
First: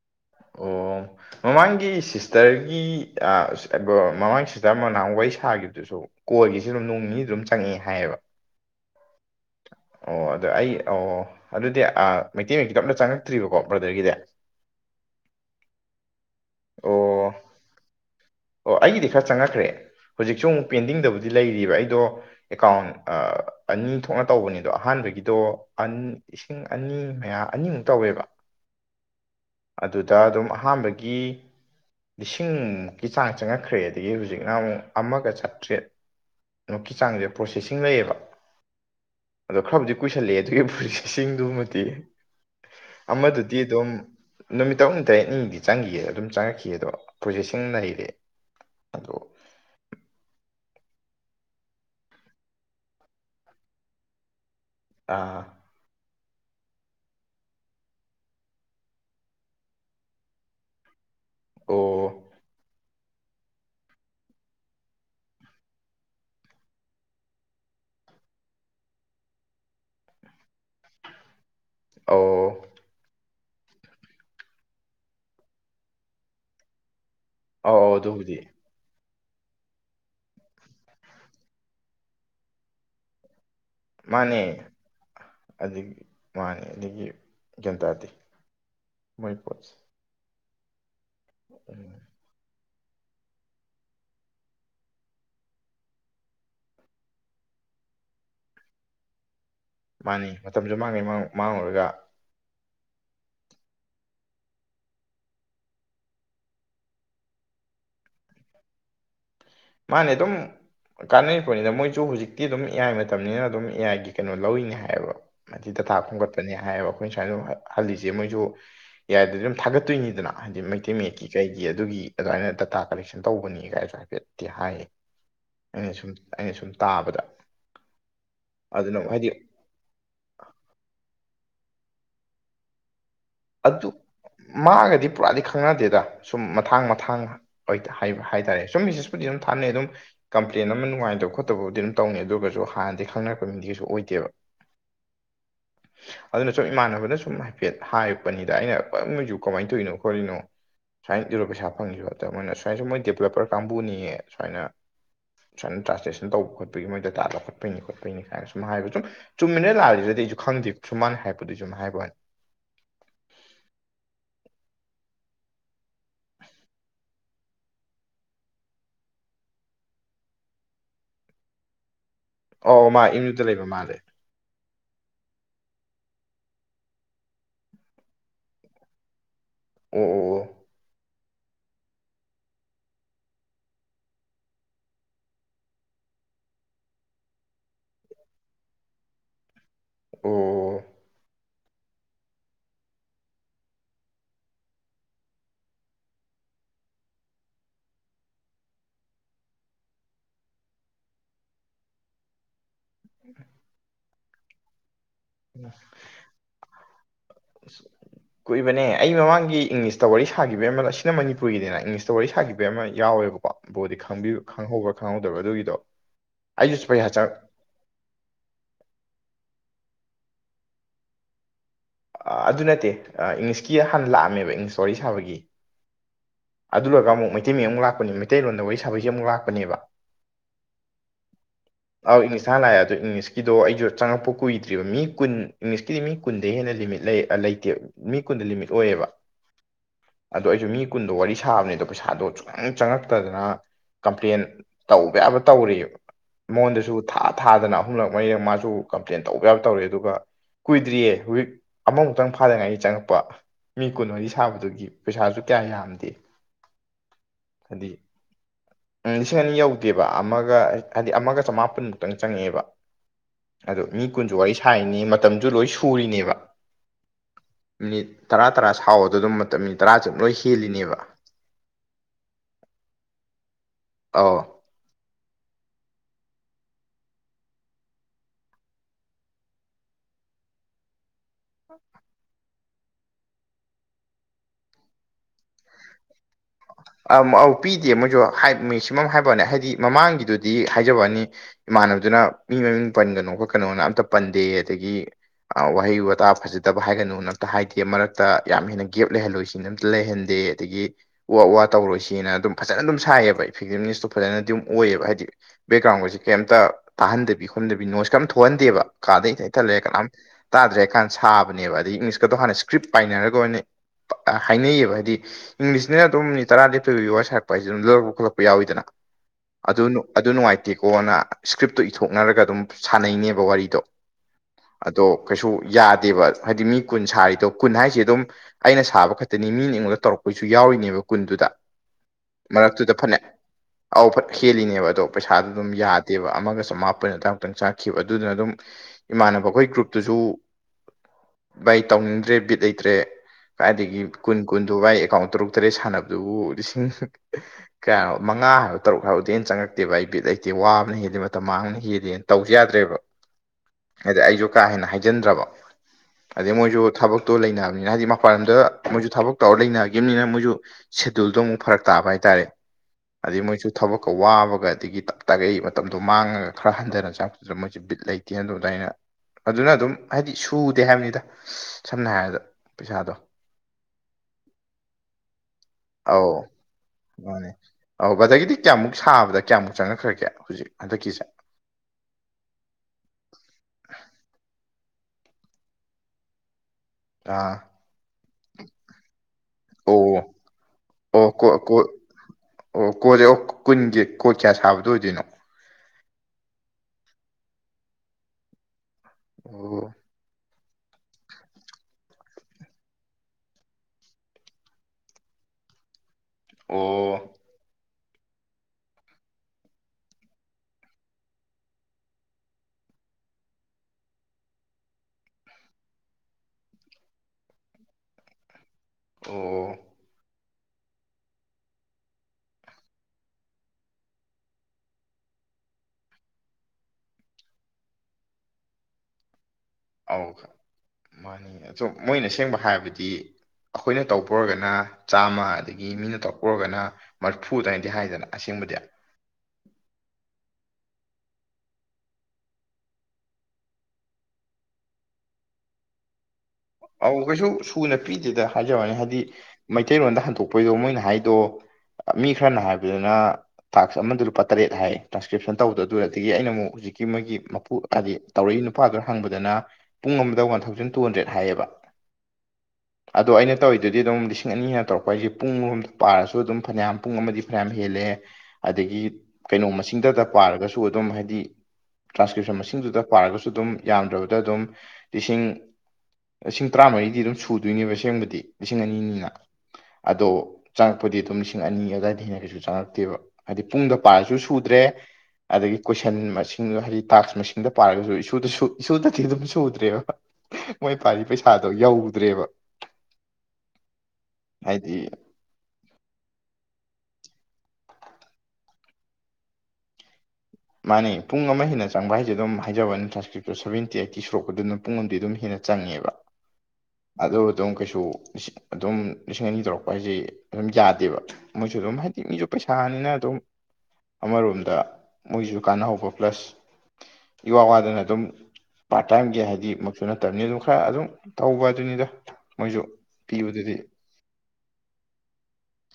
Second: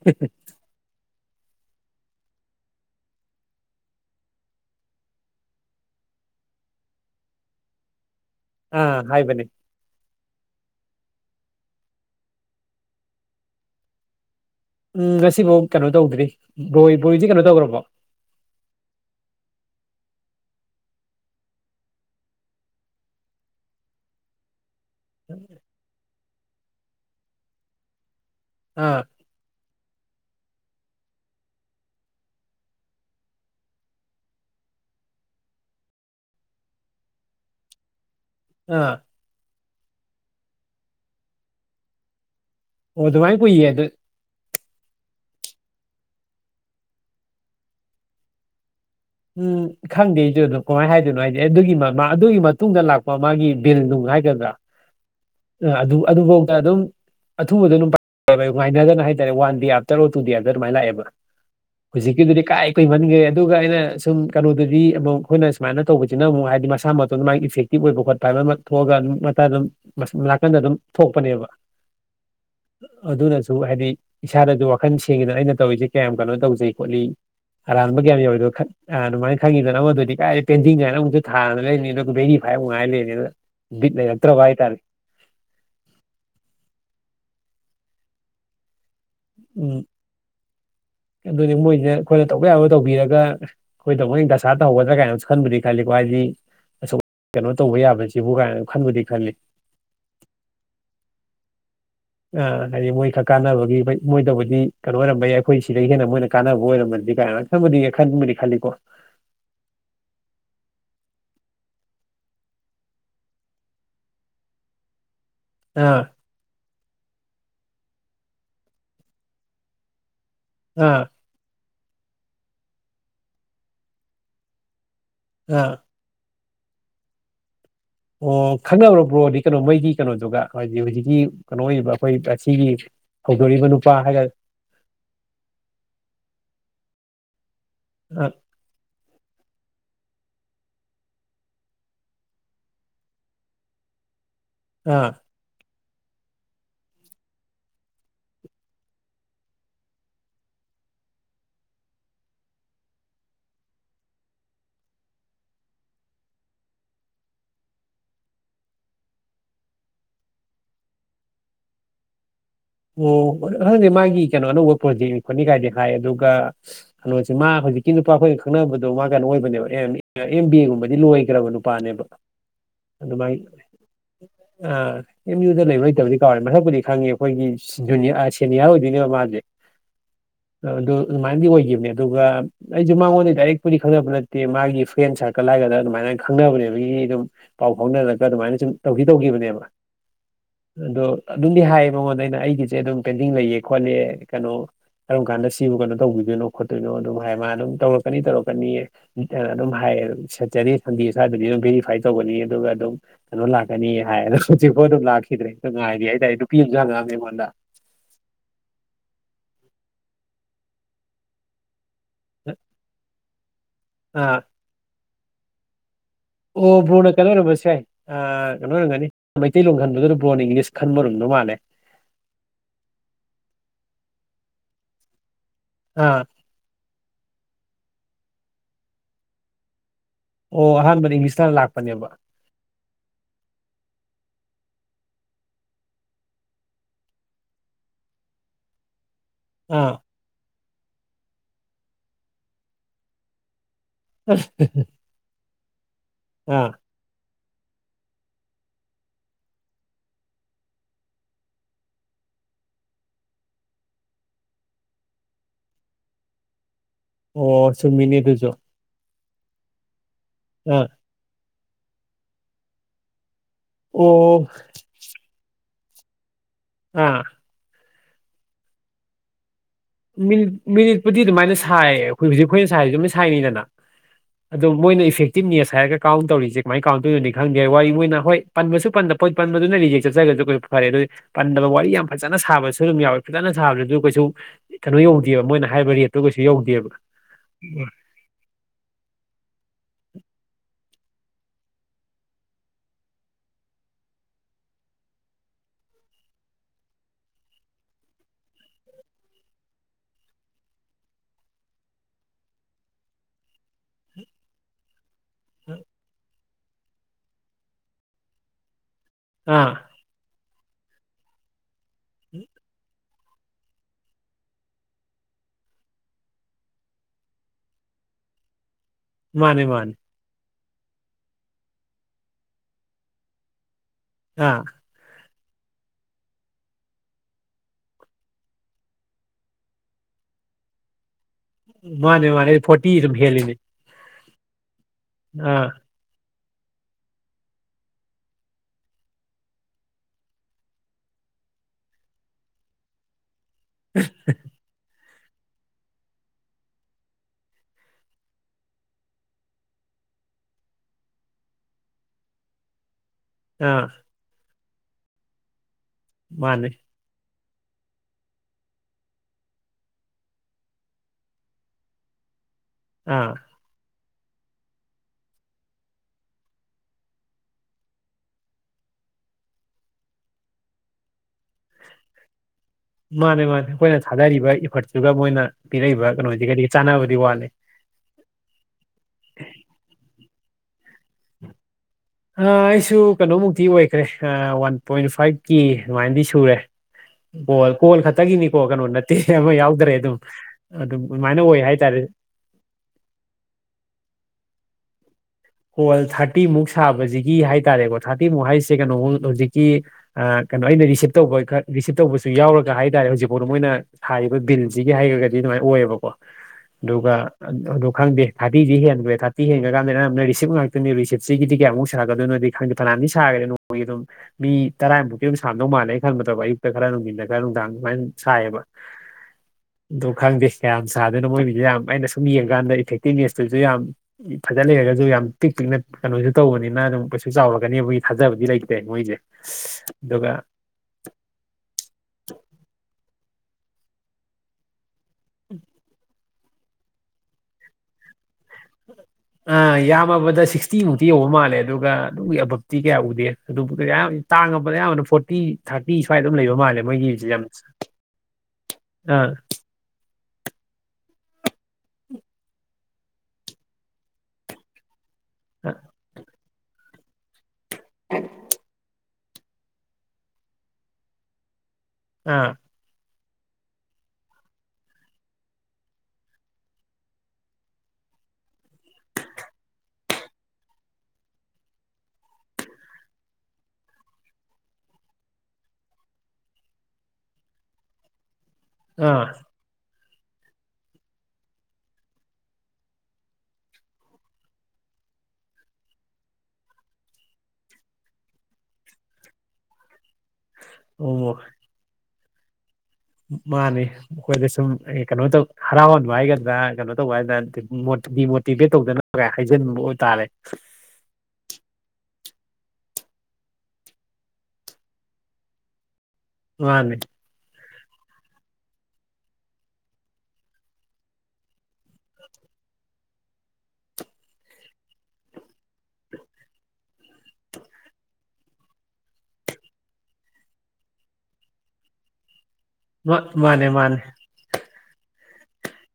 ꯑꯣ ꯃꯃꯥꯡꯒꯤ ꯁꯤꯁꯇꯔꯒꯤ ꯃꯃꯥꯡ ꯁꯤꯇꯔ ꯃꯅꯥ ꯋꯥꯔꯤ ꯁꯥꯈꯤꯕꯗꯨꯁꯨ ꯀꯣꯏꯒꯤꯁꯨ ꯑꯗꯨꯝ ꯅꯣꯡ ꯅꯤꯅꯤ ꯑꯗꯨꯝ ꯆꯪꯉꯛꯑꯦ ꯍꯥꯏꯌꯦꯕ ꯑꯥ ꯍꯥꯏꯕꯅꯦ ꯑꯣ ꯑꯗꯣ ꯑꯩ ꯑꯣ ꯑꯗꯨꯗꯤ ꯃꯩꯇꯩ ꯃꯌꯦꯛꯀꯤꯗꯣ ꯑꯝꯇ ꯆꯪꯉꯛꯇ꯭ꯔꯤꯕꯀꯣ ꯕ꯭ꯔꯗꯔꯒꯤꯗꯤ ꯎꯝ ꯉꯁꯤꯐꯧ ꯀꯩꯅꯣ ꯇꯧꯗ꯭ꯔꯤ ꯕꯣꯏ ꯕꯣꯏꯗꯤ ꯀꯩꯅꯣ ꯇꯧꯈ꯭ꯔꯔꯕꯣ ꯑꯣ ꯑꯩꯒꯤꯗꯤ ꯈꯔ ꯆꯪꯉꯛꯈ꯭ꯔꯦ ꯍꯧꯖꯤꯛꯁꯨ ꯑꯃꯨꯛ ꯄꯦꯟꯗꯤꯡꯗꯕꯨꯗꯤ ꯂꯩꯔꯤꯕ ꯑꯩꯗꯣ ꯑꯦꯀꯥꯎꯟ ꯑꯅꯤ ꯊꯣꯛꯅ ꯇꯧꯕꯅꯤꯗꯣ ꯑꯍꯥꯟꯕꯒꯤꯗꯣ ꯏꯁꯤꯡ ꯑꯅꯤ ꯃꯌꯥ ꯑꯅꯤꯃꯨꯛ ꯇꯧꯋꯦꯕ ꯑꯥ ꯗ ꯑꯗꯨꯝ ꯑꯍꯥꯟꯕꯒꯤ ꯂꯤꯁꯤꯡ ꯆꯥꯡ ꯆꯪꯉꯛꯈ꯭ꯔꯦ ꯑꯗꯒꯤ ꯍꯧꯖꯤꯛꯅ ꯑꯃꯨꯛ ꯑꯃꯒ ꯆꯥꯇ꯭ꯔꯦꯠ ꯑꯛꯀꯤ ꯆꯥꯡꯁꯦ ꯄ꯭ꯔꯣꯁꯦꯁꯤꯡ ꯂꯩꯌꯦꯕ ꯑꯥ ꯑꯗꯣ ꯈꯔꯕꯨꯗꯤ ꯀꯨꯏꯁꯜꯂꯛꯑꯦ ꯑꯗꯨꯒꯤ ꯄꯨꯔꯤꯁꯦ ꯁꯤꯡꯗꯨꯃꯗꯤ ꯑꯣ ꯑꯗꯨꯃꯥꯏꯅ ꯑꯃꯗꯨꯗꯤ ꯀꯨꯏꯌꯦ ꯑꯗꯨ ꯑꯗꯨꯝ ꯅꯨꯃꯤꯠ ꯇꯔꯨꯛꯅꯤ ꯇꯔꯦꯠꯅꯤꯗꯤ ꯆꯪꯈꯤꯒꯌꯦ ꯑꯗꯨꯝ ꯆꯪꯉꯛꯈꯤꯌꯦ ꯑꯗꯣ ꯄ꯭ꯔꯣꯖꯦꯁꯤꯡ ꯂꯩꯔꯦ ꯎꯝ ꯈꯪꯗꯦ ꯑꯩꯁꯨ ꯑꯗꯨꯝ ꯀꯃꯥꯏꯅ ꯍꯥꯏꯗꯣꯏꯅꯣ ꯍꯥꯏꯗꯤ ꯑꯗꯨꯒꯤ ꯑꯗꯨꯒꯤ ꯃꯇꯨꯡꯗ ꯂꯥꯛꯄ ꯃꯥꯒꯤ ꯕꯤꯜ ꯅꯨꯡ ꯍꯥꯏꯒꯗ꯭ꯔ ꯑꯥ ꯑꯗꯨ ꯑꯗꯨꯕꯧ ꯑꯗꯨꯝ ꯑꯊꯨꯕꯗ ꯑꯗꯨꯝ ꯉꯥꯏꯅꯗꯅ ꯍꯥꯏꯇꯔꯦ one day after or two day after ꯑꯗꯨꯃꯥꯏꯅ ꯂꯥꯛꯑꯦꯕ ꯑꯣ ꯑꯧ ꯍꯧꯖꯤꯛꯀꯤꯗꯨꯗꯤ ꯀꯥꯏ ꯀꯨꯏꯃꯟꯒ꯭ꯔꯦ ꯑꯗꯨꯒ ꯑꯩꯅ ꯁꯨꯝ ꯀꯩꯅꯣꯗꯗꯤ ꯑꯃꯨꯛ ꯑꯩꯈꯣꯏꯅ ꯁꯨꯃꯥꯏꯅ ꯇꯧꯕꯁꯤꯅ ꯑꯃꯨꯛ ꯍꯥꯏꯗꯤ ꯃꯁꯥ ꯃꯇꯣꯟꯗ ꯃꯥꯒꯤ ꯏꯐꯦꯛꯇꯤꯕ ꯑꯣꯏꯕ ꯈꯣꯠꯄ ꯍꯥꯏꯕ ꯑꯃ ꯊꯣꯛꯑꯒ ꯑꯗꯨꯝ ꯅꯥꯀꯟꯗ ꯑꯗꯨꯝ ꯊꯣꯛꯄꯅꯦꯕ ꯑꯧ ꯑꯗꯨ ꯍꯥꯏꯗꯤ ꯏꯁꯥꯗꯁꯨ ꯋꯥꯈꯜ ꯁꯦꯡꯉꯦꯗꯅ ꯑꯩꯅ ꯇꯧꯔꯤꯁꯦ ꯀꯌꯥꯝ ꯀꯩꯅꯣ ꯇꯧꯖꯩ ꯈꯣꯠꯂꯤ ꯑꯧ ꯑꯔꯥꯟꯕꯀꯌꯥꯝ ꯑꯗꯨꯕꯨꯗꯤ ꯌꯎꯋꯔꯤꯗꯣ ꯈꯠ ꯑ ꯑꯗꯨꯃꯥꯏꯅ ꯈꯪꯉꯤꯗꯅ ꯑꯃꯗꯨꯗꯤ ꯀꯥꯏꯗꯩ ꯄꯦꯟꯖꯤꯡ ꯀꯥꯏꯅ ꯑꯃꯨꯛꯁꯨ ꯊꯥꯅ ꯂꯩꯅꯤ ꯑꯗꯨꯒ ꯕꯦꯔꯤꯐꯥꯏ ꯑꯃꯨꯛ ꯉꯥꯏ ꯂꯩꯅꯤ ꯑꯗꯨꯅ ꯕꯤꯠ ꯃꯥꯅꯦ ꯂꯩꯔꯛꯇ꯭ꯔꯕ ꯍꯥꯏꯇꯥꯔꯦ ꯑꯗꯨꯒꯤ ꯃꯥꯅꯦ ꯑꯗꯒꯤ ꯒ꯭ꯌꯥꯟ ꯇꯥꯗꯦ ꯃꯣꯏ ꯄꯣꯠꯁꯦ ꯑꯗꯨꯗꯤ ꯃꯣꯏꯁꯦ ꯎꯝ ꯑꯩꯈꯣꯏꯅ ꯇꯧꯕ ꯌꯥꯕ ꯇꯧꯕꯤꯔꯒ ꯑꯩꯈꯣꯏꯗꯧ ꯗꯁꯥ ꯇꯧꯍꯧꯒꯗ꯭ꯔꯥ ꯀꯏꯅꯣ ꯈꯟꯕꯨꯗꯤ ꯈꯜꯂꯤꯀꯣ ꯍꯥꯏꯗꯤ ꯑꯁꯨꯛ ꯀꯩꯅꯣ ꯇꯧꯕ ꯌꯥꯕꯁꯤꯕꯨ ꯀꯥꯏꯅ ꯈꯟꯕꯨꯗꯤ ꯈꯜꯂꯤ ꯃꯅꯤ ꯃꯇꯝꯁꯨ ꯃꯥꯡꯉꯅꯤ ꯃꯥꯡꯉꯨꯔꯒ ꯑ ꯍꯥꯏꯗꯤ ꯃꯣꯏ ꯈꯔ ꯀꯥꯟꯅꯕꯒꯤ ꯃꯣꯏꯗꯕꯨꯗꯤ ꯀꯩꯅꯣ ꯑꯣꯏꯔꯝꯕꯩ ꯑꯩꯈꯣꯏ ꯁꯤꯗꯒꯤ ꯍꯦꯟꯅ ꯃꯣꯏꯅ ꯀꯥꯟꯅꯕ ꯑꯣꯏꯔꯝꯃꯗꯤ ꯀꯥꯏꯅ ꯈꯟꯕꯨꯗꯤ ꯈꯜꯂꯤꯀꯣ ꯃꯥꯅꯤ ꯑꯗꯨꯝ ꯀꯥꯟꯅꯩꯄꯣꯠꯅꯤꯗ ꯃꯣꯏꯁꯨ ꯍꯧꯖꯤꯛꯇꯤ ꯑꯗꯨꯝ ꯑꯦ ꯑꯏ ꯃꯇꯝꯅꯤꯅ ꯑꯗꯨꯝ ꯑꯦꯑꯏꯒꯤ ꯀꯩꯅꯣ ꯂꯧꯔꯤꯅꯦ ꯍꯥꯏꯌꯦꯕ ꯗꯤ ꯗꯥꯇꯥ ꯑꯥ ꯈꯣꯝꯒꯠꯄꯅꯤ ꯍꯥꯏꯌꯦꯕ ꯑꯩꯈꯣꯏ ꯁꯨꯃꯥꯏꯅ ꯍꯜꯂꯤꯁꯦ ꯃꯣꯏꯁꯨ ꯑꯦ ꯑꯥꯏꯗꯗꯤ ꯑꯗꯨꯝ ꯊꯥꯒꯠꯇꯣꯏꯅꯤꯗꯅ ꯍꯥꯏꯗꯤ ꯃꯩꯇꯩ ꯑꯥ ꯃꯌꯦꯛꯀꯤ ꯀꯩꯒꯤ ꯑꯗꯨꯒꯤ ꯑꯗꯨꯃꯥꯏꯅ ꯗꯇꯥ ꯀꯂꯦꯛꯁꯟ ꯇꯧꯕꯅꯤ ꯀꯥꯏꯁꯨ ꯍꯥꯏꯐꯦꯠꯇꯤ ꯍꯥꯏꯌꯦ ꯑꯥ ꯑꯩꯅ ꯁꯨꯝ ꯑꯩꯅ ꯁꯨꯝ ꯇꯥꯕꯗ ꯑꯣ ꯑꯗꯨꯅ ꯍꯥꯏꯗꯤ ꯈꯪꯅꯔꯕ꯭ꯔꯣꯗꯤ ꯀꯩꯅꯣ ꯃꯣꯏꯒꯤ ꯀꯩꯅꯣꯗꯨꯒ ꯍꯥꯏꯗꯤ ꯍꯧꯖꯤꯛꯀꯤ ꯀꯩꯅꯣ ꯑꯣꯏꯕ ꯑꯩꯈꯣꯏ ꯑꯁꯤꯒꯤ ꯍꯧꯗꯣꯔꯤꯕ ꯑꯗꯨ ꯅꯨꯄꯥ ꯍꯥꯏꯒ ꯃꯥꯒꯗꯤ ꯄꯨꯔꯥꯗꯤ ꯈꯪꯅꯗꯦꯗ ꯁꯨꯝ ꯃꯊꯥꯡ ꯃꯊꯥꯡ ꯍꯥꯏꯕ ꯍꯥꯏ ꯑ ꯍꯥꯏꯇꯥꯔꯦ ꯁꯨꯝ ꯃꯤꯁꯦꯁꯄꯨꯗꯤ ꯑꯗꯨꯝ ꯊꯥꯅꯩ ꯑꯗꯨꯝ ꯀꯝꯄ꯭ꯂꯦꯟ ꯑꯃ ꯅꯨꯡꯉꯥꯏꯇꯕ ꯈꯣꯠꯇꯕꯕꯨꯗꯤ ꯑꯗꯨꯝ ꯇꯧꯅꯤ ꯑꯗꯨꯒꯁꯨ ꯍꯥꯟꯅꯗꯤ ꯈꯪꯅꯔꯛꯄ ꯃꯤꯗꯤ ꯀꯩꯁꯨ ꯑꯣꯏꯗꯦꯕ ꯑꯥ ꯑꯗꯨꯅ ꯁꯨꯝ ꯏꯃꯥꯟꯅꯕꯅ ꯁꯨꯝ ꯍꯥꯏꯐꯦꯠ ꯍꯥꯏ ꯄꯅꯤꯗ ꯑꯩꯅ ꯀꯃꯥꯏ ꯃꯣꯏꯁꯤꯕꯦ ꯀꯃꯥꯏꯅ ꯇꯧꯔꯤꯅꯣ ꯈꯣꯠꯂꯤꯅꯣ ꯁꯨꯃꯥꯏꯗꯨꯔ ꯄꯩꯁꯥ ꯐꯪꯉꯤꯕ ꯑꯗꯣ ꯃꯣꯏꯅ ꯁꯨꯃꯥꯏꯁꯨꯝ ꯃꯣꯏ ꯗꯦꯕꯂꯞꯄꯔ ꯀꯥꯡꯕꯨꯅꯤꯌꯦ ꯁꯨꯃꯥꯏꯅ ꯁꯥꯟ ꯇ꯭ꯔꯥꯟꯁꯂꯦꯛꯁꯟ ꯇꯧꯕ ꯈꯣꯠꯒꯤ ꯃꯣꯏ ꯗꯥꯇꯥ ꯂꯧꯈꯠꯄꯩꯅꯤ ꯈꯣꯠꯄꯩꯅꯤ ꯀꯥꯏꯅ ꯁꯨꯝ ꯍꯥꯏꯕ ꯁꯨꯝ ꯆꯨꯝꯃꯤꯅ ꯂꯥꯜꯂꯤꯔꯗꯤ ꯑꯩꯁꯨ ꯈꯪꯗꯦ ꯁꯨꯝ ꯃꯥꯅꯥ ꯍꯥꯏꯔꯛꯄꯗꯨꯏ ꯁꯨꯝ ꯍꯥꯏꯕꯩ ꯋꯥꯅꯤ ꯑꯣ ꯈꯪꯗꯦ ꯃꯥꯒꯤ ꯀꯩꯅꯣ ꯑꯅꯧꯕ ꯄ꯭ꯔꯣꯖꯦꯛꯅꯤ ꯈꯣꯠꯅꯤ ꯀꯥꯏꯗꯤ ꯍꯥꯏ ꯑꯗꯨꯒ ꯀꯩꯅꯣꯁꯤ ꯃꯥ ꯍꯧꯖꯤꯛꯀꯤ ꯀꯤ ꯅꯨꯄꯥ ꯑꯩꯈꯣꯏꯒ ꯈꯪꯅꯕꯗꯣ ꯃꯥ ꯀꯩꯅꯣ ꯑꯣꯏꯕꯅꯦꯕ ꯑꯦꯝ ꯕꯤ ꯑꯦ ꯒꯨꯝꯕꯗꯤ ꯂꯣꯏꯒ꯭ꯔꯕ ꯅꯨꯄꯥꯅꯦꯕ ꯑꯣ ꯃꯥ ꯑꯗꯨ ꯑꯦꯝ ꯃꯥꯏ ꯌꯨꯗ ꯂꯩꯕ ꯃꯥꯜꯂꯦ ꯑꯥ ꯑꯦꯝ ꯌꯨꯗ ꯂꯩꯕ꯭ꯔ ꯂꯩꯇꯕ꯭ꯔꯗꯤ ꯀꯥꯎꯔꯦ ꯃꯁꯛꯄꯨꯗꯤ ꯈꯪꯉꯤ ꯑꯩꯈꯣꯏꯒꯤ ꯖꯨꯅꯤꯌꯥꯔ ꯑꯥ ꯁꯦꯅꯤꯌꯥꯔ ꯑꯣꯏꯗꯣꯏꯅꯦꯕ ꯃꯥꯁꯦ ꯑꯣ ꯑꯣ ꯑꯣ ꯑꯗꯨ ꯑꯗꯨꯃꯥꯏꯅꯗꯤ ꯑꯣꯏꯒꯤꯕꯅꯦ ꯑꯗꯨꯒ ꯑꯩꯖꯨ ꯃꯉꯣꯟꯗ ꯗꯥꯏꯔꯦꯛꯄꯗꯤ ꯈꯪꯗꯕ ꯅꯠꯇꯦ ꯃꯥꯒꯤ ꯐ꯭ꯔꯦꯟ ꯁꯥꯔꯀꯜ ꯍꯥꯏꯒ꯭ꯔꯥ ꯑꯗꯨꯃꯥꯏꯅ ꯗꯨꯃꯥꯏꯅ ꯈꯪꯅꯕꯅꯦꯕꯒꯤ ꯑꯗꯨꯝ ꯄꯥꯎ ꯐꯥꯎꯅꯔꯒ ꯑꯗꯨꯃꯥꯏꯅ ꯁꯨꯝ ꯇꯧꯗꯤ ꯇꯧꯒꯤꯕꯅꯦꯕ ꯑꯣ ꯑꯣ ꯑꯗꯣ ꯑꯗꯨꯝꯗꯤ ꯍꯥꯏꯌꯦ ꯃꯉꯣꯟꯗ ꯑꯩꯅ ꯑꯩ ꯁꯦ ꯑꯗꯨꯝ ꯄꯦꯟꯗꯤꯡ ꯂꯩꯌꯦ ꯈꯣꯠꯂꯦ ꯀꯩꯅꯣ ꯀꯔꯝ ꯀꯥꯟꯗ ꯁꯤꯕꯨ ꯀꯩꯅꯣ ꯇꯧꯕꯤꯗꯣꯏꯅꯣ ꯈꯣꯠꯇꯣꯏꯅꯣ ꯑꯗꯨꯝ ꯍꯥꯏ ꯃꯥ ꯑꯗꯨꯝ ꯇꯧꯔꯛꯀꯅꯤ ꯇꯧꯔꯛꯀꯅꯤ ꯑꯗꯨꯝ ꯍꯥꯏ ꯁꯦꯇꯔꯗꯦ ꯁꯟꯗꯦ ꯁ꯭ꯋꯥꯏꯗꯗꯤ ꯑꯗꯨꯝ ꯚꯦꯔꯤꯐꯥꯏ ꯇꯧꯒꯅꯤ ꯑꯗꯨꯒ ꯑꯗꯨꯝ ꯀꯩꯅꯣ ꯂꯥꯛꯀꯅꯤ ꯍꯥꯏ ꯑꯗꯣ ꯍꯧꯖꯤꯛꯐꯥꯎ ꯑꯗꯨꯝ ꯂꯥꯛꯈꯤꯗ꯭ꯔꯦ ꯉꯥꯏꯔꯤ ꯍꯥꯏꯇꯥꯔꯦ ꯅꯨꯄꯤ ꯑꯃꯁꯨ ꯍꯪꯉꯛꯑꯝꯃꯦ ꯑꯩꯉꯣꯟꯗ ꯀꯨꯏꯕꯅꯦ ꯑꯩ ꯃꯃꯥꯡꯒꯤ ꯏꯪꯂꯤꯁꯇ ꯋꯥꯔꯤ ꯁꯥꯈꯤꯕꯒꯤ ꯑꯃꯒ ꯁꯤꯅ ꯃꯅꯤꯄꯨꯔꯤꯒꯤꯗꯅ ꯏꯪꯂꯤꯁ ꯇ ꯋꯥꯔꯤ ꯁꯥꯒꯤꯕꯩ ꯑꯃ ꯌꯥꯎꯋꯦꯕꯀꯣ ꯕ꯭ꯔꯣꯗꯤ ꯈꯪꯕꯤ ꯑꯥ ꯈꯪꯍꯧꯕ꯭ꯔꯥ ꯈꯪꯍꯧꯗꯕ꯭ꯔꯥ ꯑꯗꯨꯒꯤꯗꯣ ꯑꯣ ꯑꯩꯁꯨ ꯄꯩꯁꯥ ꯕ꯭ꯔꯣꯅ ꯀꯩꯅꯣ ꯆꯪ ꯑꯣꯏꯔꯝꯕꯁꯨ ꯌꯥꯏ ꯑꯥ ꯀꯩꯅꯣ ꯑꯣꯏꯔꯝꯒꯅꯤ ꯃꯩꯇꯩꯂꯣꯟ ꯈꯟꯕ ꯑꯗꯨꯅ ꯕ꯭ꯔꯣꯅ ꯏꯪꯂꯤꯁ ꯈꯟꯕꯔꯨꯝꯗꯣ ꯃꯥꯜꯂꯦ ꯑꯗꯨ ꯅꯠꯇꯦ ꯏꯪꯂꯤꯁꯀꯤ ꯍꯥꯟꯅ ꯂꯥꯛꯑꯝꯃꯦꯕ ꯏꯪꯂꯤꯁ ꯋꯥꯔꯤ ꯁꯥꯕꯒꯤ ꯑꯥ ꯑꯗꯨ ꯂꯣꯏꯔꯒ ꯑꯃꯨꯛ ꯃꯩꯇꯩ ꯃꯌꯦꯛ ꯑꯃꯨꯛ ꯂꯥꯛꯄꯅꯤ ꯃꯩꯇꯩꯔꯣꯟꯗ ꯋꯥꯔꯤ ꯁꯥꯕꯩꯁꯦ ꯑꯃꯨꯛ ꯂꯥꯛꯄꯅꯦꯕ ꯑꯣ ꯑꯍꯥꯟꯕꯗꯤ ꯏꯪꯂꯤꯁꯇ ꯍꯥꯟꯅ ꯂꯥꯛꯄ ꯑꯥꯎ ꯏꯪꯂꯤꯁꯇ ꯍꯥꯟꯅ ꯂꯥꯛꯑꯦ ꯑꯗꯣ ꯏꯪꯂꯤꯁꯀꯤꯗꯣ ꯑꯩꯁꯨ ꯆꯪꯉꯛꯄ ꯀꯨꯏꯗ꯭ꯔꯤꯕ ꯃꯤ ꯀꯨꯟ ꯏꯪꯂꯤꯁꯀꯤꯗꯤ ꯃꯤ ꯀꯨꯟꯗꯩ ꯍꯦꯟꯅ ꯂꯤꯃꯤꯠ ꯂꯩ ꯂꯩꯇꯦ ꯃꯤ ꯀꯨꯟꯗ ꯂꯤꯃꯤꯠ ꯑꯣꯏꯌꯦꯕ ꯑꯥ ꯑꯗꯣ ꯑꯩꯁꯨ ꯃꯤ ꯀꯨꯟꯗꯣ ꯋꯥꯔꯤ ꯁꯥꯕꯅꯦ ꯑꯗꯣ ꯄꯩꯁꯥꯗꯣ ꯁꯨꯛꯆꯪ ꯆꯪꯉꯛꯇꯗꯅ ꯀꯝꯄ꯭ꯂꯦꯟ ꯇꯧꯕ ꯌꯥꯕ ꯇꯧꯔꯦꯕ ꯑꯥ ꯃꯉꯣꯟꯗꯁꯨ ꯊꯥ ꯊꯥꯗꯅ ꯑꯍꯨꯝꯂꯛ ꯃꯔꯤꯂꯛ ꯃꯥꯁꯨ ꯀꯝꯄ꯭ꯂꯦꯟ ꯇꯧꯕ ꯌꯥꯕ ꯇꯧꯔꯦ ꯑꯗꯨꯒ ꯀꯨꯏꯗ꯭ꯔꯤꯌꯦ ꯋꯤꯛ ꯑꯃꯃꯨꯛꯇꯪ ꯐꯥꯗ ꯉꯥꯏꯔꯤ ꯆꯪꯉꯛꯄ ꯃꯤ ꯀꯨꯟꯃꯔꯤ ꯁꯥꯕꯗꯨꯒꯤ ꯄꯩꯁꯥꯁꯨ ꯀꯌꯥ ꯌꯥꯝꯗꯦ ꯑꯣ ꯍꯥꯏꯗꯤ ꯆꯨꯝꯃꯤꯅꯤ ꯑꯗꯨꯖꯨ ꯎꯝ ꯂꯤꯁꯤꯡ ꯑꯅꯤ ꯌꯧꯗꯦꯕ ꯑꯃꯒ ꯍꯥꯏꯗꯤ ꯑꯃꯒ ꯆꯃꯥꯄꯨꯟꯃꯨꯛꯇꯪ ꯆꯪꯉꯛꯑꯦꯕ ꯑꯗꯣ ꯃꯤ ꯀꯨꯟꯖꯨ ꯑꯣ ꯋꯥꯔꯤ ꯁꯥꯔꯤꯅꯤ ꯃꯇꯝꯁꯨ ꯂꯣꯏ ꯁꯨꯔꯤꯅꯦꯕ ꯑꯥ ꯃꯤꯅꯤꯠ ꯇꯔꯥ ꯇꯔꯥ ꯁꯥꯎꯋꯣꯗꯣ ꯑꯗꯨꯝ ꯃꯇꯝ ꯃꯤꯅꯤꯠ ꯇꯔꯥꯁꯦ ꯑꯗꯨꯝ ꯂꯣꯏ ꯃꯤꯅꯤꯠ ꯍꯦꯜꯂꯤꯅꯦꯕ ꯃꯤꯅꯤꯠꯄꯨꯗꯤ ꯑꯗꯨꯃꯥꯏꯅ ꯁꯥꯏ ꯑꯩꯈꯣꯏ ꯍꯧꯖꯤꯛ ꯑꯩꯈꯣꯏꯅ ꯁꯥꯏꯖꯤ ꯑꯗꯨꯝꯅ ꯁꯥꯏꯅꯤꯗꯅ ꯑꯧ ꯑꯗꯣ ꯃꯣꯏꯅ ꯏꯐꯦꯛꯇꯤꯚꯅꯦꯁ ꯍꯥꯏꯔꯒ ꯀꯥꯎꯟ ꯇꯧꯔꯤꯁꯦ ꯀꯃꯥꯏ ꯀꯥꯎꯟ ꯇꯧꯔꯤꯅꯣꯗꯤ ꯈꯪꯗꯦ ꯋꯥꯔꯤ ꯃꯣꯏꯅ ꯍꯣꯏ ꯄꯟꯕꯁꯨ ꯄꯟꯕ ꯄꯟꯕꯗꯨꯅ ꯔꯤꯖꯦꯛ ꯆꯠꯆꯔꯒꯁꯨ ꯐꯔꯦ ꯑꯗꯨ ꯄꯟꯗꯕ ꯋꯥꯔꯤ ꯌꯥꯝ ꯐꯖꯅ ꯁꯥꯕꯁꯨ ꯑꯗꯨꯝ ꯌꯥꯎꯋꯦ ꯐꯖꯅ ꯁꯥꯕꯁꯨ ꯑꯗꯨꯝ ꯀꯩꯁꯨ ꯀꯩꯅꯣ ꯌꯧꯗꯦꯕ ꯃꯣꯏꯅ ꯍꯥꯏꯕ ꯔꯦꯠꯇꯣ ꯀꯩꯁꯨ ꯌꯧꯗꯦꯕ ꯑꯝ ꯑꯧ ꯄꯤꯗꯦ ꯃꯣꯏꯒꯤ ꯍꯥꯏ ꯃꯦꯛꯁꯤꯃꯝ ꯍꯥꯏꯕꯋꯥꯅꯦ ꯍꯥꯏꯗꯤ ꯃꯃꯥꯡꯒꯤꯗꯨꯗꯤ ꯍꯥꯏꯖꯕ ꯋꯥꯅꯤ ꯏꯃꯥꯟꯅꯕꯗꯨꯅ ꯃꯤ ꯃꯃꯤꯡ ꯄꯟꯒꯅꯨ ꯈꯣꯠꯀꯅꯣꯅ ꯑꯝꯇ ꯄꯟꯗꯦꯌꯦ ꯑꯗꯒꯤ ꯋꯥꯍꯩ ꯋꯥꯇꯥ ꯐꯖꯗꯕ ꯍꯥꯏꯒꯅꯨꯅ ꯑꯝꯇ ꯍꯥꯏꯗꯦ ꯃꯔꯛꯇ ꯌꯥꯝ ꯍꯦꯟꯅ ꯒꯦꯞ ꯂꯩꯍꯜꯂꯣꯏꯁꯤꯅ ꯑꯝꯇ ꯂꯩꯍꯟꯗꯦ ꯀꯦ ꯑꯗꯒꯤ ꯋꯥ ꯋꯥ ꯇꯧꯔꯣꯏꯁꯤꯅ ꯑꯗꯨꯝ ꯐꯖꯅ ꯑꯗꯨꯝ ꯁꯥꯏꯌꯦꯕ ꯏꯐꯦꯛꯇꯤꯞ ꯅ꯭ꯌꯨꯁꯇꯣ ꯐꯖꯅꯗꯤ ꯑꯗꯨꯝ ꯑꯣꯏꯌꯦꯕ ꯍꯥꯏꯗꯤ ꯕꯦꯛꯒ꯭ꯔꯥꯎꯟꯒꯁꯦ ꯀꯩꯝꯇ ꯇꯥꯍꯟꯗꯕꯤ ꯈꯣꯠꯇꯕꯤ ꯅꯣꯏꯁ ꯀ ꯑꯝ ꯊꯣꯛꯍꯟꯗꯦꯕ ꯀꯥꯗ ꯏꯊꯜꯗ ꯑꯥ ꯂꯩꯔꯦ ꯀꯅꯥꯝ ꯇꯥꯗ꯭ꯔꯦ ꯀꯥꯟꯅ ꯁꯥꯕꯅꯦꯕ ꯑꯗꯩ ꯏꯪꯂꯤꯁꯀꯗꯣ ꯍꯥꯟ ꯏꯁꯀ꯭ꯔꯤꯞ ꯄꯥꯏꯅꯔꯒ ꯈꯣꯏꯅꯤ ꯍꯥꯏꯅꯩꯌꯦꯕ ꯍꯥꯏꯗꯤ ꯏꯪꯂꯤꯁꯅꯤꯅ ꯑꯗꯨꯝ ꯇꯔꯥ ꯂꯦꯞꯇꯕꯤ ꯋꯥꯔꯤ ꯁꯥꯔꯛꯄ ꯍꯥꯏꯁꯦ ꯑꯗꯨꯝ ꯂꯠꯔꯛꯄ ꯈꯣꯠꯂꯛꯄ ꯌꯥꯎꯋꯤꯗꯅ ꯃꯥꯅꯦ ꯑꯗꯨ ꯃꯥꯅꯦ ꯑꯗꯨ ꯅꯨꯡꯉꯥꯏꯇꯦ ꯇꯦꯀꯣꯅ ꯏꯁꯀ꯭ꯔꯤꯞꯇꯣ ꯏꯊꯣꯛꯅꯔꯒ ꯑꯗꯨꯝ ꯁꯥꯟꯅꯩꯅꯦꯕ ꯋꯥꯔꯤꯗꯣ ꯍꯣ ꯑꯗꯣ ꯀꯩꯁꯨ ꯌꯥꯗꯦꯕ ꯍꯥꯏꯗꯤ ꯃꯤ ꯀꯨꯟ ꯁꯥꯔꯤꯗꯣ ꯀꯨꯟ ꯍꯥꯏꯁꯦ ꯑꯗꯨꯝ ꯑꯩꯅ ꯁꯥꯕ ꯈꯛꯇꯅꯤ ꯃꯤꯅ ꯑꯩꯉꯣꯟꯗ ꯇꯧꯔꯛ ꯈꯣꯏꯁꯨ ꯌꯥꯎꯔꯤꯅꯦꯕ ꯀꯨꯟꯗꯨꯗ ꯃꯥꯅꯦ ꯃꯥꯅꯦ ꯐꯣꯔꯇꯤ ꯃꯔꯛꯇꯨꯗ ꯑꯗꯨꯝ ꯐꯅꯦꯛ ꯍꯦꯂꯤꯅꯤ ꯑꯧ ꯐꯠ ꯍꯦꯜꯂꯤꯅꯦꯕ ꯑꯗꯣ ꯄꯩꯁꯥꯗꯨ ꯑꯗꯨꯝ ꯌꯥꯗꯦꯕ ꯒ ꯑꯃꯒ ꯆꯃꯥꯄꯟ ꯑꯗꯨꯋꯥꯢ ꯃꯨꯛꯇꯪ ꯆꯉꯈꯤꯕ ꯑꯗꯨꯗꯨꯅ ꯑꯗꯨꯝ ꯏꯃꯥꯟꯅꯕ ꯑꯩꯈꯣꯏ ꯒ꯭ꯔꯨꯞꯇꯨꯁꯨ ꯚꯥꯏ ꯇꯧꯅꯤꯡꯗ꯭ꯔꯦ ꯕꯤꯠ ꯂꯩꯇ꯭ꯔꯦ ꯀꯥꯏꯗꯒꯤ ꯀꯨꯟ ꯀꯨꯟꯗꯨ ꯋꯥꯏ ꯑꯦꯀꯥꯎꯟ ꯇꯔꯨꯛ ꯇꯔꯦꯠ ꯁꯥꯟꯅꯕ ꯑꯗꯨꯕꯨ ꯂꯤꯁꯤꯡ ꯀꯌꯥꯅꯣ ꯃꯉꯥ ꯍꯥꯏꯕ꯭ꯔ ꯇꯔꯨꯛ ꯍꯥꯏꯕ꯭ꯔ ꯑꯗꯨꯗꯩ ꯍꯦꯟꯅ ꯆꯪꯉꯛꯇꯦꯕ ꯑꯩ ꯕꯤꯠ ꯂꯩꯇꯦ ꯋꯥꯕꯅ ꯍꯦ ꯗꯤ ꯃꯇꯝ ꯃꯥꯡꯕꯅ ꯍꯦꯜꯂꯤ ꯇꯧꯁꯦ ꯌꯥꯗ꯭ꯔꯦꯕ ꯑꯥ ꯍꯥꯏꯗꯤ ꯑꯩꯁꯨ ꯀꯥ ꯍꯦꯟꯅ ꯍꯥꯏꯖꯤꯟꯗ꯭ꯔꯕ ꯑꯗꯩ ꯃꯥꯅꯦ ꯃꯣꯏꯁꯨ ꯊꯕꯛ ꯇꯣ ꯂꯩꯕꯅꯤꯅ ꯍꯥꯏꯗꯤ ꯃꯄꯥꯟ ꯂꯝꯗ ꯃꯣꯏꯁꯨ ꯊꯕꯛ ꯇꯧꯔ ꯂꯩꯅꯈꯤꯕꯅꯤꯅ ꯃꯣꯏꯁꯨ ꯁꯦꯗꯨꯜꯗꯣ ꯑꯃꯨꯛ ꯐꯔꯛ ꯇꯥꯕ ꯍꯥꯏꯇꯥꯔꯦ ꯑꯥ ꯑꯗꯩ ꯃꯣꯏꯁꯨ ꯊꯕꯛ ꯀꯋꯥꯕꯒ ꯑꯗꯒꯤ ꯇꯞ ꯇꯥꯒꯩ ꯃꯇꯝꯗꯣ ꯃꯥꯡꯉꯒ ꯈꯔ ꯍꯟꯊꯅ ꯆꯥꯉꯛꯄꯁꯤꯗ ꯃꯣꯏꯁꯦ ꯕꯤꯠ ꯂꯩꯇꯦꯅ ꯑꯗꯨꯃꯥꯏꯅ ꯑꯗꯨꯅ ꯑꯗꯨꯝ ꯍꯥꯏꯗꯤ ꯁꯨꯗꯦ ꯍꯥꯏꯕꯅꯤꯗ ꯁꯝꯅ ꯍꯥꯏꯔꯕꯗ ꯄꯩꯁꯥꯗꯣ ꯃꯥꯅꯦ ꯃꯥꯅꯦ ꯑꯩꯈꯣꯏꯅ ꯊꯥꯗꯔꯤꯕ ꯏꯐꯔꯠꯇꯨꯒ ꯃꯣꯏꯅ ꯄꯤꯔꯛꯏꯕ ꯑꯧ ꯀꯩꯅꯣꯁꯤꯒꯗꯤ ꯆꯥꯟꯅꯕꯗꯤ ꯋꯥꯠꯂꯦ ꯃꯥꯅꯦ ꯑꯧ ꯑꯗꯒꯤꯗꯤ ꯀꯌꯥꯃꯨꯛ ꯁꯥꯕꯗ ꯀꯌꯥꯃꯨꯛ ꯆꯪꯉꯛꯈ꯭ꯔꯒꯦ ꯍꯧꯖꯤꯛ ꯍꯟꯗꯛꯀꯤꯁꯦ ꯑꯁ ꯑꯩꯁꯨ ꯀꯩꯅꯣꯃꯨꯛꯇꯤ ꯑꯣꯏꯈ꯭ꯔꯦ ꯑ ꯋꯥꯟ ꯄꯣꯏꯟ ꯐꯥꯏꯚꯀꯦ ꯑꯗꯨꯃꯥꯏꯅꯗꯤ ꯁꯨꯔꯦ ꯑꯥ ꯀꯣꯜ ꯀꯣꯜ ꯈꯛꯇꯒꯤꯅꯤꯀꯣ ꯀꯩꯅꯣ ꯅꯠꯇꯦ ꯑꯃ ꯌꯥꯎꯗꯔꯦ ꯑꯗꯨꯝ ꯑꯣ ꯑꯗꯨꯝ ꯑꯣ ꯑꯗꯨꯃꯥꯏꯅ ꯀꯣ ꯑꯣꯏ ꯀꯣ ꯍꯥꯏꯇꯥꯔꯦ ꯍꯦ ꯑꯣ ꯀꯣꯜ ꯑꯣ ꯀꯨꯟꯒꯤ ꯀꯣꯗ ꯀꯌꯥ ꯁꯥꯕꯗꯣ ꯑꯣꯏꯗꯣꯏꯅꯣ ꯀꯣꯜ ꯊꯥꯔꯇꯤꯃꯨꯛ ꯁꯥꯕꯁꯤꯒꯤ ꯍꯥꯏꯇꯥꯔꯦꯀꯣ ꯊꯥꯔꯇꯤꯃꯨꯛ ꯍꯥꯏꯁꯦ ꯀꯩꯅꯣ ꯍꯣꯟ ꯇꯧ ꯍꯧꯖꯤꯀꯤ ꯑꯣ ꯑ ꯀꯩꯅꯣ ꯑꯩꯅ ꯔꯤꯁꯤꯞ ꯇꯧꯕ ꯔꯤꯁꯤꯞ ꯇꯧꯕꯁꯨ ꯌꯥꯎꯔꯒ ꯍꯥꯏꯇꯥꯔꯦ ꯍꯧꯖꯤꯛꯐꯥꯎꯗ ꯃꯣꯏꯅ ꯁꯥꯔꯤꯕ ꯕꯤꯜꯁꯤꯒꯤ ꯍꯥꯏꯔꯨꯔꯒꯗꯤ ꯑꯗꯨꯝ ꯑꯗꯨꯃꯥꯢ ꯑꯣꯏꯌꯦꯕꯀꯣ ꯑꯣ ꯑꯗꯨꯒ ꯈꯪꯗꯦ ꯊꯥꯔꯇꯤꯗꯤ ꯍꯦꯟꯈ꯭ꯔꯦ ꯊꯥꯔꯇꯤ ꯍꯦꯟꯒ꯭ꯔꯀꯥꯟꯗꯁꯤꯗ ꯑꯝ ꯂꯩꯔꯤ ꯔꯤꯁꯤꯞ ꯉꯥꯛꯇꯅꯦ ꯔꯤꯁꯤꯞꯁꯤꯒꯤꯗꯤ ꯀꯌꯥꯃꯨꯛ ꯁꯥꯒꯗꯣꯏꯅꯣꯗꯤ ꯈꯪꯗꯦ ꯐꯅꯌꯥꯝꯗꯤ ꯁꯥꯒꯔꯦ ꯅꯣꯡꯃꯒꯤ ꯑꯗꯨꯝ ꯃꯤ ꯇꯔꯥꯃꯨꯛꯇꯤ ꯑ ꯁꯔꯝꯗꯧ ꯃꯥꯟꯂꯦ ꯑꯩ ꯈꯟꯕꯗꯀꯣ ꯑꯌꯨꯛꯇ ꯈꯔ ꯅꯨꯡꯊꯤꯟꯗ ꯈꯔ ꯅꯨꯡꯗꯥꯡ ꯑꯗꯨꯃꯥꯏꯅ ꯁꯥꯏꯌꯦꯕ ꯑꯣ ꯑꯗꯣ ꯈꯪꯗꯦ ꯀꯌꯥꯝ ꯁꯥꯗꯣꯢꯅꯣ ꯃꯣꯏꯒꯤꯁꯦ ꯌꯥꯝ ꯑꯩꯅ ꯁꯨꯝ ꯌꯦꯡꯉꯀꯥꯟꯗ ꯏꯐꯦꯛꯇꯤꯞꯅꯦꯁꯇꯨꯁꯨ ꯌꯥꯝ ꯐꯖ ꯂꯩꯔꯒꯁꯨ ꯌꯥꯝ ꯄꯤꯛ ꯄꯤꯛꯅ ꯀꯩꯅꯣꯁꯨ ꯇꯧꯕꯅꯤꯅ ꯑꯗꯨꯝ ꯀꯩꯁꯨ ꯆꯥꯎꯔꯛꯀꯅꯤ ꯑꯕꯒꯤ ꯊꯥꯖꯕꯗꯤ ꯂꯩꯇꯦ ꯃꯣꯏꯁꯦ ꯑꯧ ꯑꯗꯨꯒ ꯃꯥꯅꯤ ꯑꯣ ꯃꯣꯏꯅ ꯑꯁꯦꯡꯕ ꯍꯥꯏꯕꯗꯤ ꯑꯩꯈꯣꯏꯅ ꯇꯧꯕ ꯑꯣꯏꯔꯒꯅ ꯆꯥꯝꯃ ꯑꯗꯒꯤ ꯃꯤꯅ ꯇꯧꯕ ꯑꯣꯏꯔꯒꯅ ꯃꯔꯔꯤꯐꯨ ꯑꯗꯨꯃꯥꯏꯅꯗꯤ ꯍꯥꯏꯗꯅ ꯑꯁꯦꯡꯕꯗꯤ ꯑ ꯌꯥꯃꯕꯗ ꯁꯤꯛꯁꯇꯤ ꯃꯨꯛ ꯇꯤ ꯌꯧꯕ ꯃꯥꯜꯂꯦ ꯑꯗꯨꯒ ꯑꯗꯨꯒꯤ ꯑꯕꯞꯇꯤ ꯀꯌꯥ ꯎꯗꯦ ꯑꯗꯨꯕꯨ ꯃꯌꯥꯝ ꯇꯥꯡꯉꯕꯗ ꯑꯌꯥꯝꯕꯅ ꯐꯣꯔꯇꯤ ꯊꯥꯔꯇꯤ ꯁ꯭ꯋꯥꯏꯗ ꯑꯗꯨꯝ ꯂꯩꯕ ꯃꯥꯂꯤ ꯑꯧ ꯀꯩꯁꯨꯝ ꯁꯨꯅ ꯄꯤꯗꯦꯗ ꯍꯥꯏꯖꯕ ꯋꯥꯅꯤ ꯍꯥꯏꯗꯤ ꯑꯥ ꯃꯩꯇꯩꯂꯣꯟꯗ ꯍꯟ ꯊꯣꯛꯄꯩꯗꯣ ꯃꯣꯏꯅ ꯍꯥꯏꯗꯣ ꯃꯤ ꯈꯔꯅ ꯍꯥꯏꯕꯗꯅ ꯊꯥꯛꯁ ꯑꯃꯗ ꯂꯨꯄꯥ ꯇꯔꯦꯠ ꯍꯥꯏ ꯇ꯭ꯔꯥꯟꯁꯀ꯭ꯔꯤꯞꯁꯟ ꯇꯧꯕꯗꯣ ꯑꯗꯨ ꯑꯗꯒꯤ ꯑꯩꯅ ꯑꯃꯨꯛ ꯍꯧꯖꯤꯛꯀꯤ ꯃꯣꯏꯒꯤ ꯃꯄꯨ ꯍꯥꯏꯗꯤ ꯇꯧꯔꯛꯏ ꯅꯨꯄꯥꯗꯨꯔ ꯍꯪꯕꯗꯅ ꯄꯨꯡ ꯑꯃꯗ ꯋꯥꯟ ꯊꯥꯎꯖꯟ ꯇꯨ ꯍꯟꯗ꯭ꯔꯦꯗ ꯍꯥꯏꯌꯦꯕ ꯑꯥ ꯑꯗꯣ ꯑꯩꯅ ꯇꯧꯔꯤꯗꯨꯗꯤ ꯑꯗꯨꯝ ꯂꯤꯁꯤꯡ ꯑꯅꯤ ꯍꯦꯅ ꯇꯧꯔꯛꯄ ꯍꯥꯏꯁꯦ ꯄꯨꯡꯔꯣꯝꯗ ꯄꯥꯔꯁꯨ ꯑꯗꯨꯝ ꯐꯅꯌꯥꯝ ꯄꯨꯡ ꯑꯃꯗꯤ ꯐꯅꯌꯥꯝ ꯍꯦꯜꯂꯦ ꯑꯦ ꯑꯗꯒꯤ ꯀꯩꯅꯣ ꯃꯁꯤꯡꯗꯗ ꯄꯥꯔꯒꯁꯨ ꯑꯗꯨꯝ ꯍꯥꯏꯗꯤ ꯇ꯭ꯔꯥꯟꯁꯀ꯭ꯔꯤꯞꯁꯟ ꯃꯁꯤꯡꯗꯨꯗ ꯄꯥꯔꯒꯁꯨ ꯑꯗꯨꯝ ꯌꯥꯝꯗ꯭ꯔꯕꯗ ꯑꯗꯨꯝ ꯂꯤꯁꯤꯡ ꯂꯤꯁꯤꯡ ꯇꯔꯥꯃꯔꯤꯗꯤ ꯑꯗꯨꯝ ꯁꯨꯗꯣꯏꯅꯦꯕ ꯑꯁꯦꯡꯕꯗꯤ ꯂꯤꯁꯤꯡ ꯑꯥ ꯑꯅꯤꯅꯤꯅ ꯑꯗꯣ ꯆꯪꯉꯛꯄꯗꯤ ꯑꯗꯨꯝ ꯂꯤꯁꯤꯡ ꯑꯅꯤ ꯑꯗꯨꯋꯥꯏꯗꯒꯤ ꯍꯦꯟꯅ ꯀꯩꯁꯨ ꯆꯪꯉꯛꯇꯦꯕ ꯍꯥꯏꯗꯤ ꯄꯨꯡꯗ ꯄꯥꯔꯁꯨ ꯁꯨꯗ꯭ꯔꯦ ꯑꯗꯒꯤ ꯀꯣꯏꯁꯟ ꯃꯁꯤꯡ ꯍꯥꯏꯗꯤ ꯇꯥꯛꯁ ꯃꯁꯤꯡꯗ ꯄꯥꯔꯒꯁꯨ ꯏꯁꯨꯗ ꯁꯨ ꯏꯁꯨꯗ ꯑꯗꯨꯝ ꯁꯨꯗ꯭ꯔꯦꯕ ꯃꯣꯏ ꯄꯥꯔꯤ ꯑꯣ ꯄꯩꯁꯥꯗꯣ ꯌꯧꯗ꯭ꯔꯦꯕ ꯃꯥꯅꯤ ꯑꯩꯈꯣꯏꯗ ꯁꯨꯝ ꯍꯥꯏꯗꯤ ꯀꯩꯅꯣ ꯇꯧ ꯍꯔꯥꯎꯍꯟꯕ ꯍꯥꯏꯒꯗ꯭ꯔꯥ ꯀꯩꯅꯣ ꯇꯧꯕ ꯍꯥꯏꯗꯥꯟ ꯗꯤ ꯃꯣꯠ ꯃꯣꯇꯤꯚꯦꯠ ꯇꯧꯗꯅ ꯀꯥꯢ ꯍꯥꯏꯖꯟꯕ ꯑꯣꯏꯇꯥꯔꯦ ꯃꯥꯅꯦ ꯄꯨꯡ ꯑꯃ ꯍꯦꯟꯅ ꯆꯪꯕ ꯍꯥꯏꯁꯦ ꯑꯗꯨꯝ ꯍꯥꯏꯖꯕꯋꯅꯤ ꯇ꯭ꯔꯟꯁꯀ꯭ꯞꯁꯟ ꯁꯚꯦꯟꯇꯤ ꯑꯩꯠꯤ ꯁꯨꯔꯛꯄꯗꯨꯅ ꯄꯨꯡ ꯑꯃꯗꯤ ꯑꯗꯨꯝ ꯍꯦꯟꯅ ꯆꯪꯉꯦꯕ ꯃꯥꯅꯦ ꯑꯗꯨ ꯑꯗꯨꯝ ꯀꯩꯁꯨ ꯂꯤꯁꯤꯡ ꯑꯗꯨꯝ ꯂꯤꯁꯤꯡ ꯑꯅꯤ ꯇꯧꯔꯛꯄ ꯍꯥꯏꯁꯤ ꯑꯗꯨꯝ ꯌꯥꯗꯦꯕ ꯃꯣꯏꯁꯨ ꯑꯗꯨꯝ ꯍꯥꯏꯗꯤ ꯃꯤꯁꯨ ꯄꯩꯁꯥꯥꯅꯤꯅ ꯑꯗꯨꯝ ꯑꯃꯔꯣꯝꯗ ꯃꯣꯏꯁꯨ ꯀꯥꯟꯅꯍꯧꯕ ꯄ꯭ꯂꯁ ꯏꯋꯥ ꯋꯥꯗꯅ ꯑꯗꯨꯝ ꯄꯥꯔꯠ ꯇꯥꯏꯝꯒꯤ ꯍꯥꯏꯗꯤ ꯃꯁꯨꯨ ꯅꯠꯇꯕꯅꯤꯅ ꯑꯗꯨꯝ ꯈꯔ ꯑꯗꯨꯝ ꯇꯧꯕ ꯑꯗꯨꯅꯤꯗ ꯃꯣꯏꯁꯨ ꯃꯥ ꯃꯥꯅꯦ ꯄꯤꯕꯗꯨꯗꯤ ꯃꯥꯅꯦ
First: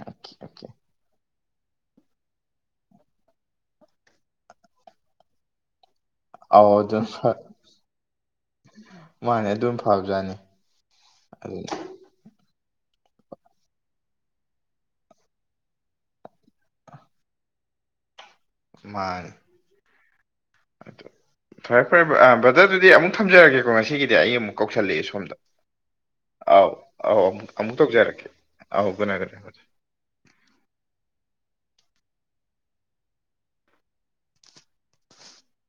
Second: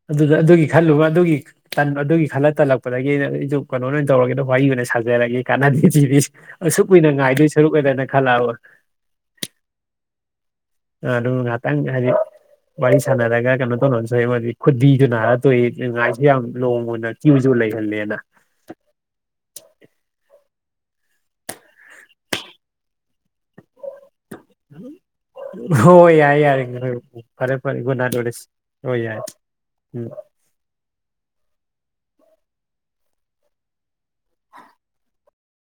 ꯑꯣꯀꯦ ꯑꯗꯨꯗ ꯑꯗꯨꯒꯤ ꯑꯣꯀꯦ ꯈꯜꯂꯨꯕ ꯑꯗꯨꯒꯤ ꯇꯜꯕ ꯑꯗꯨꯒꯤ ꯈꯜꯂ ꯇꯜꯂꯛꯄꯗꯒꯤ ꯑꯩꯅ ꯑꯩꯁꯨ ꯀꯩꯅꯣ ꯑꯣꯏꯅ ꯇꯧꯔꯒꯦꯅ ꯋꯥꯔꯤ ꯑꯣꯏꯅ ꯁꯖꯔꯒꯦ ꯀꯥꯅꯗꯦ ꯖꯤꯔꯤ ꯑꯧ ꯑꯁꯨꯛ ꯑꯗꯨꯝ ꯀꯨꯏꯅ ꯐ- ꯉꯥꯏꯗꯣꯏ ꯁꯔꯨꯛ ꯑꯣꯏꯗꯅ ꯈꯜꯂꯛꯑꯕ ꯃꯥꯅꯦ ꯑꯗꯨꯝ ꯐꯕꯖꯥꯠꯅꯤ ꯑ ꯑꯗꯨ ꯉꯇꯪ ꯍꯥꯏꯗꯤ ꯋꯥꯔꯤ ꯁꯥꯟꯅꯔꯒ ꯀꯩꯅꯣ ꯇꯧꯅꯁꯨ ꯃꯗꯤ ꯈꯨꯗꯤꯗꯨ ꯅꯥꯔ ꯇꯣꯛꯏ ꯉꯥꯏꯁꯨ ꯌꯥꯝ ꯂꯣꯡ ꯑꯣꯏꯅ ꯀ꯭ꯌꯨꯁꯨ ꯂꯩ ꯀꯤꯍꯜꯂꯦꯅ ꯃꯥꯅꯦ ꯑꯗꯨ ꯐꯔꯦ ꯐꯔꯦ ꯕ꯭ꯔ ꯑ ꯕ꯭ꯔꯗꯔ ꯑꯗꯨꯗꯤ ꯑꯃꯨꯛ ꯊꯝꯖꯔꯒꯦꯀꯣ ꯉꯁꯤꯒꯤꯗꯤ ꯑꯩ ꯑꯃꯨꯛ ꯀꯧꯁꯜꯂꯛꯑꯦ ꯁꯣꯝꯗ ꯍꯣꯏ ꯌꯥꯔꯦ ꯌꯥꯔꯦ ꯑꯥꯎ ꯑꯥꯎ ꯑꯃꯨꯛ ꯐꯔꯦ ꯑꯃꯨꯛ ꯐꯔꯦ ꯒꯨꯠꯅꯥꯏꯠ ꯇꯧꯖꯔꯛꯀꯦ ꯑꯣꯏꯔꯁꯤ ꯑꯥꯎ ꯑꯣ ꯒꯨꯗ ꯅꯥꯏꯠ ꯌꯔꯦ ꯒꯨꯗ ꯅꯥꯏꯠ ꯎꯝ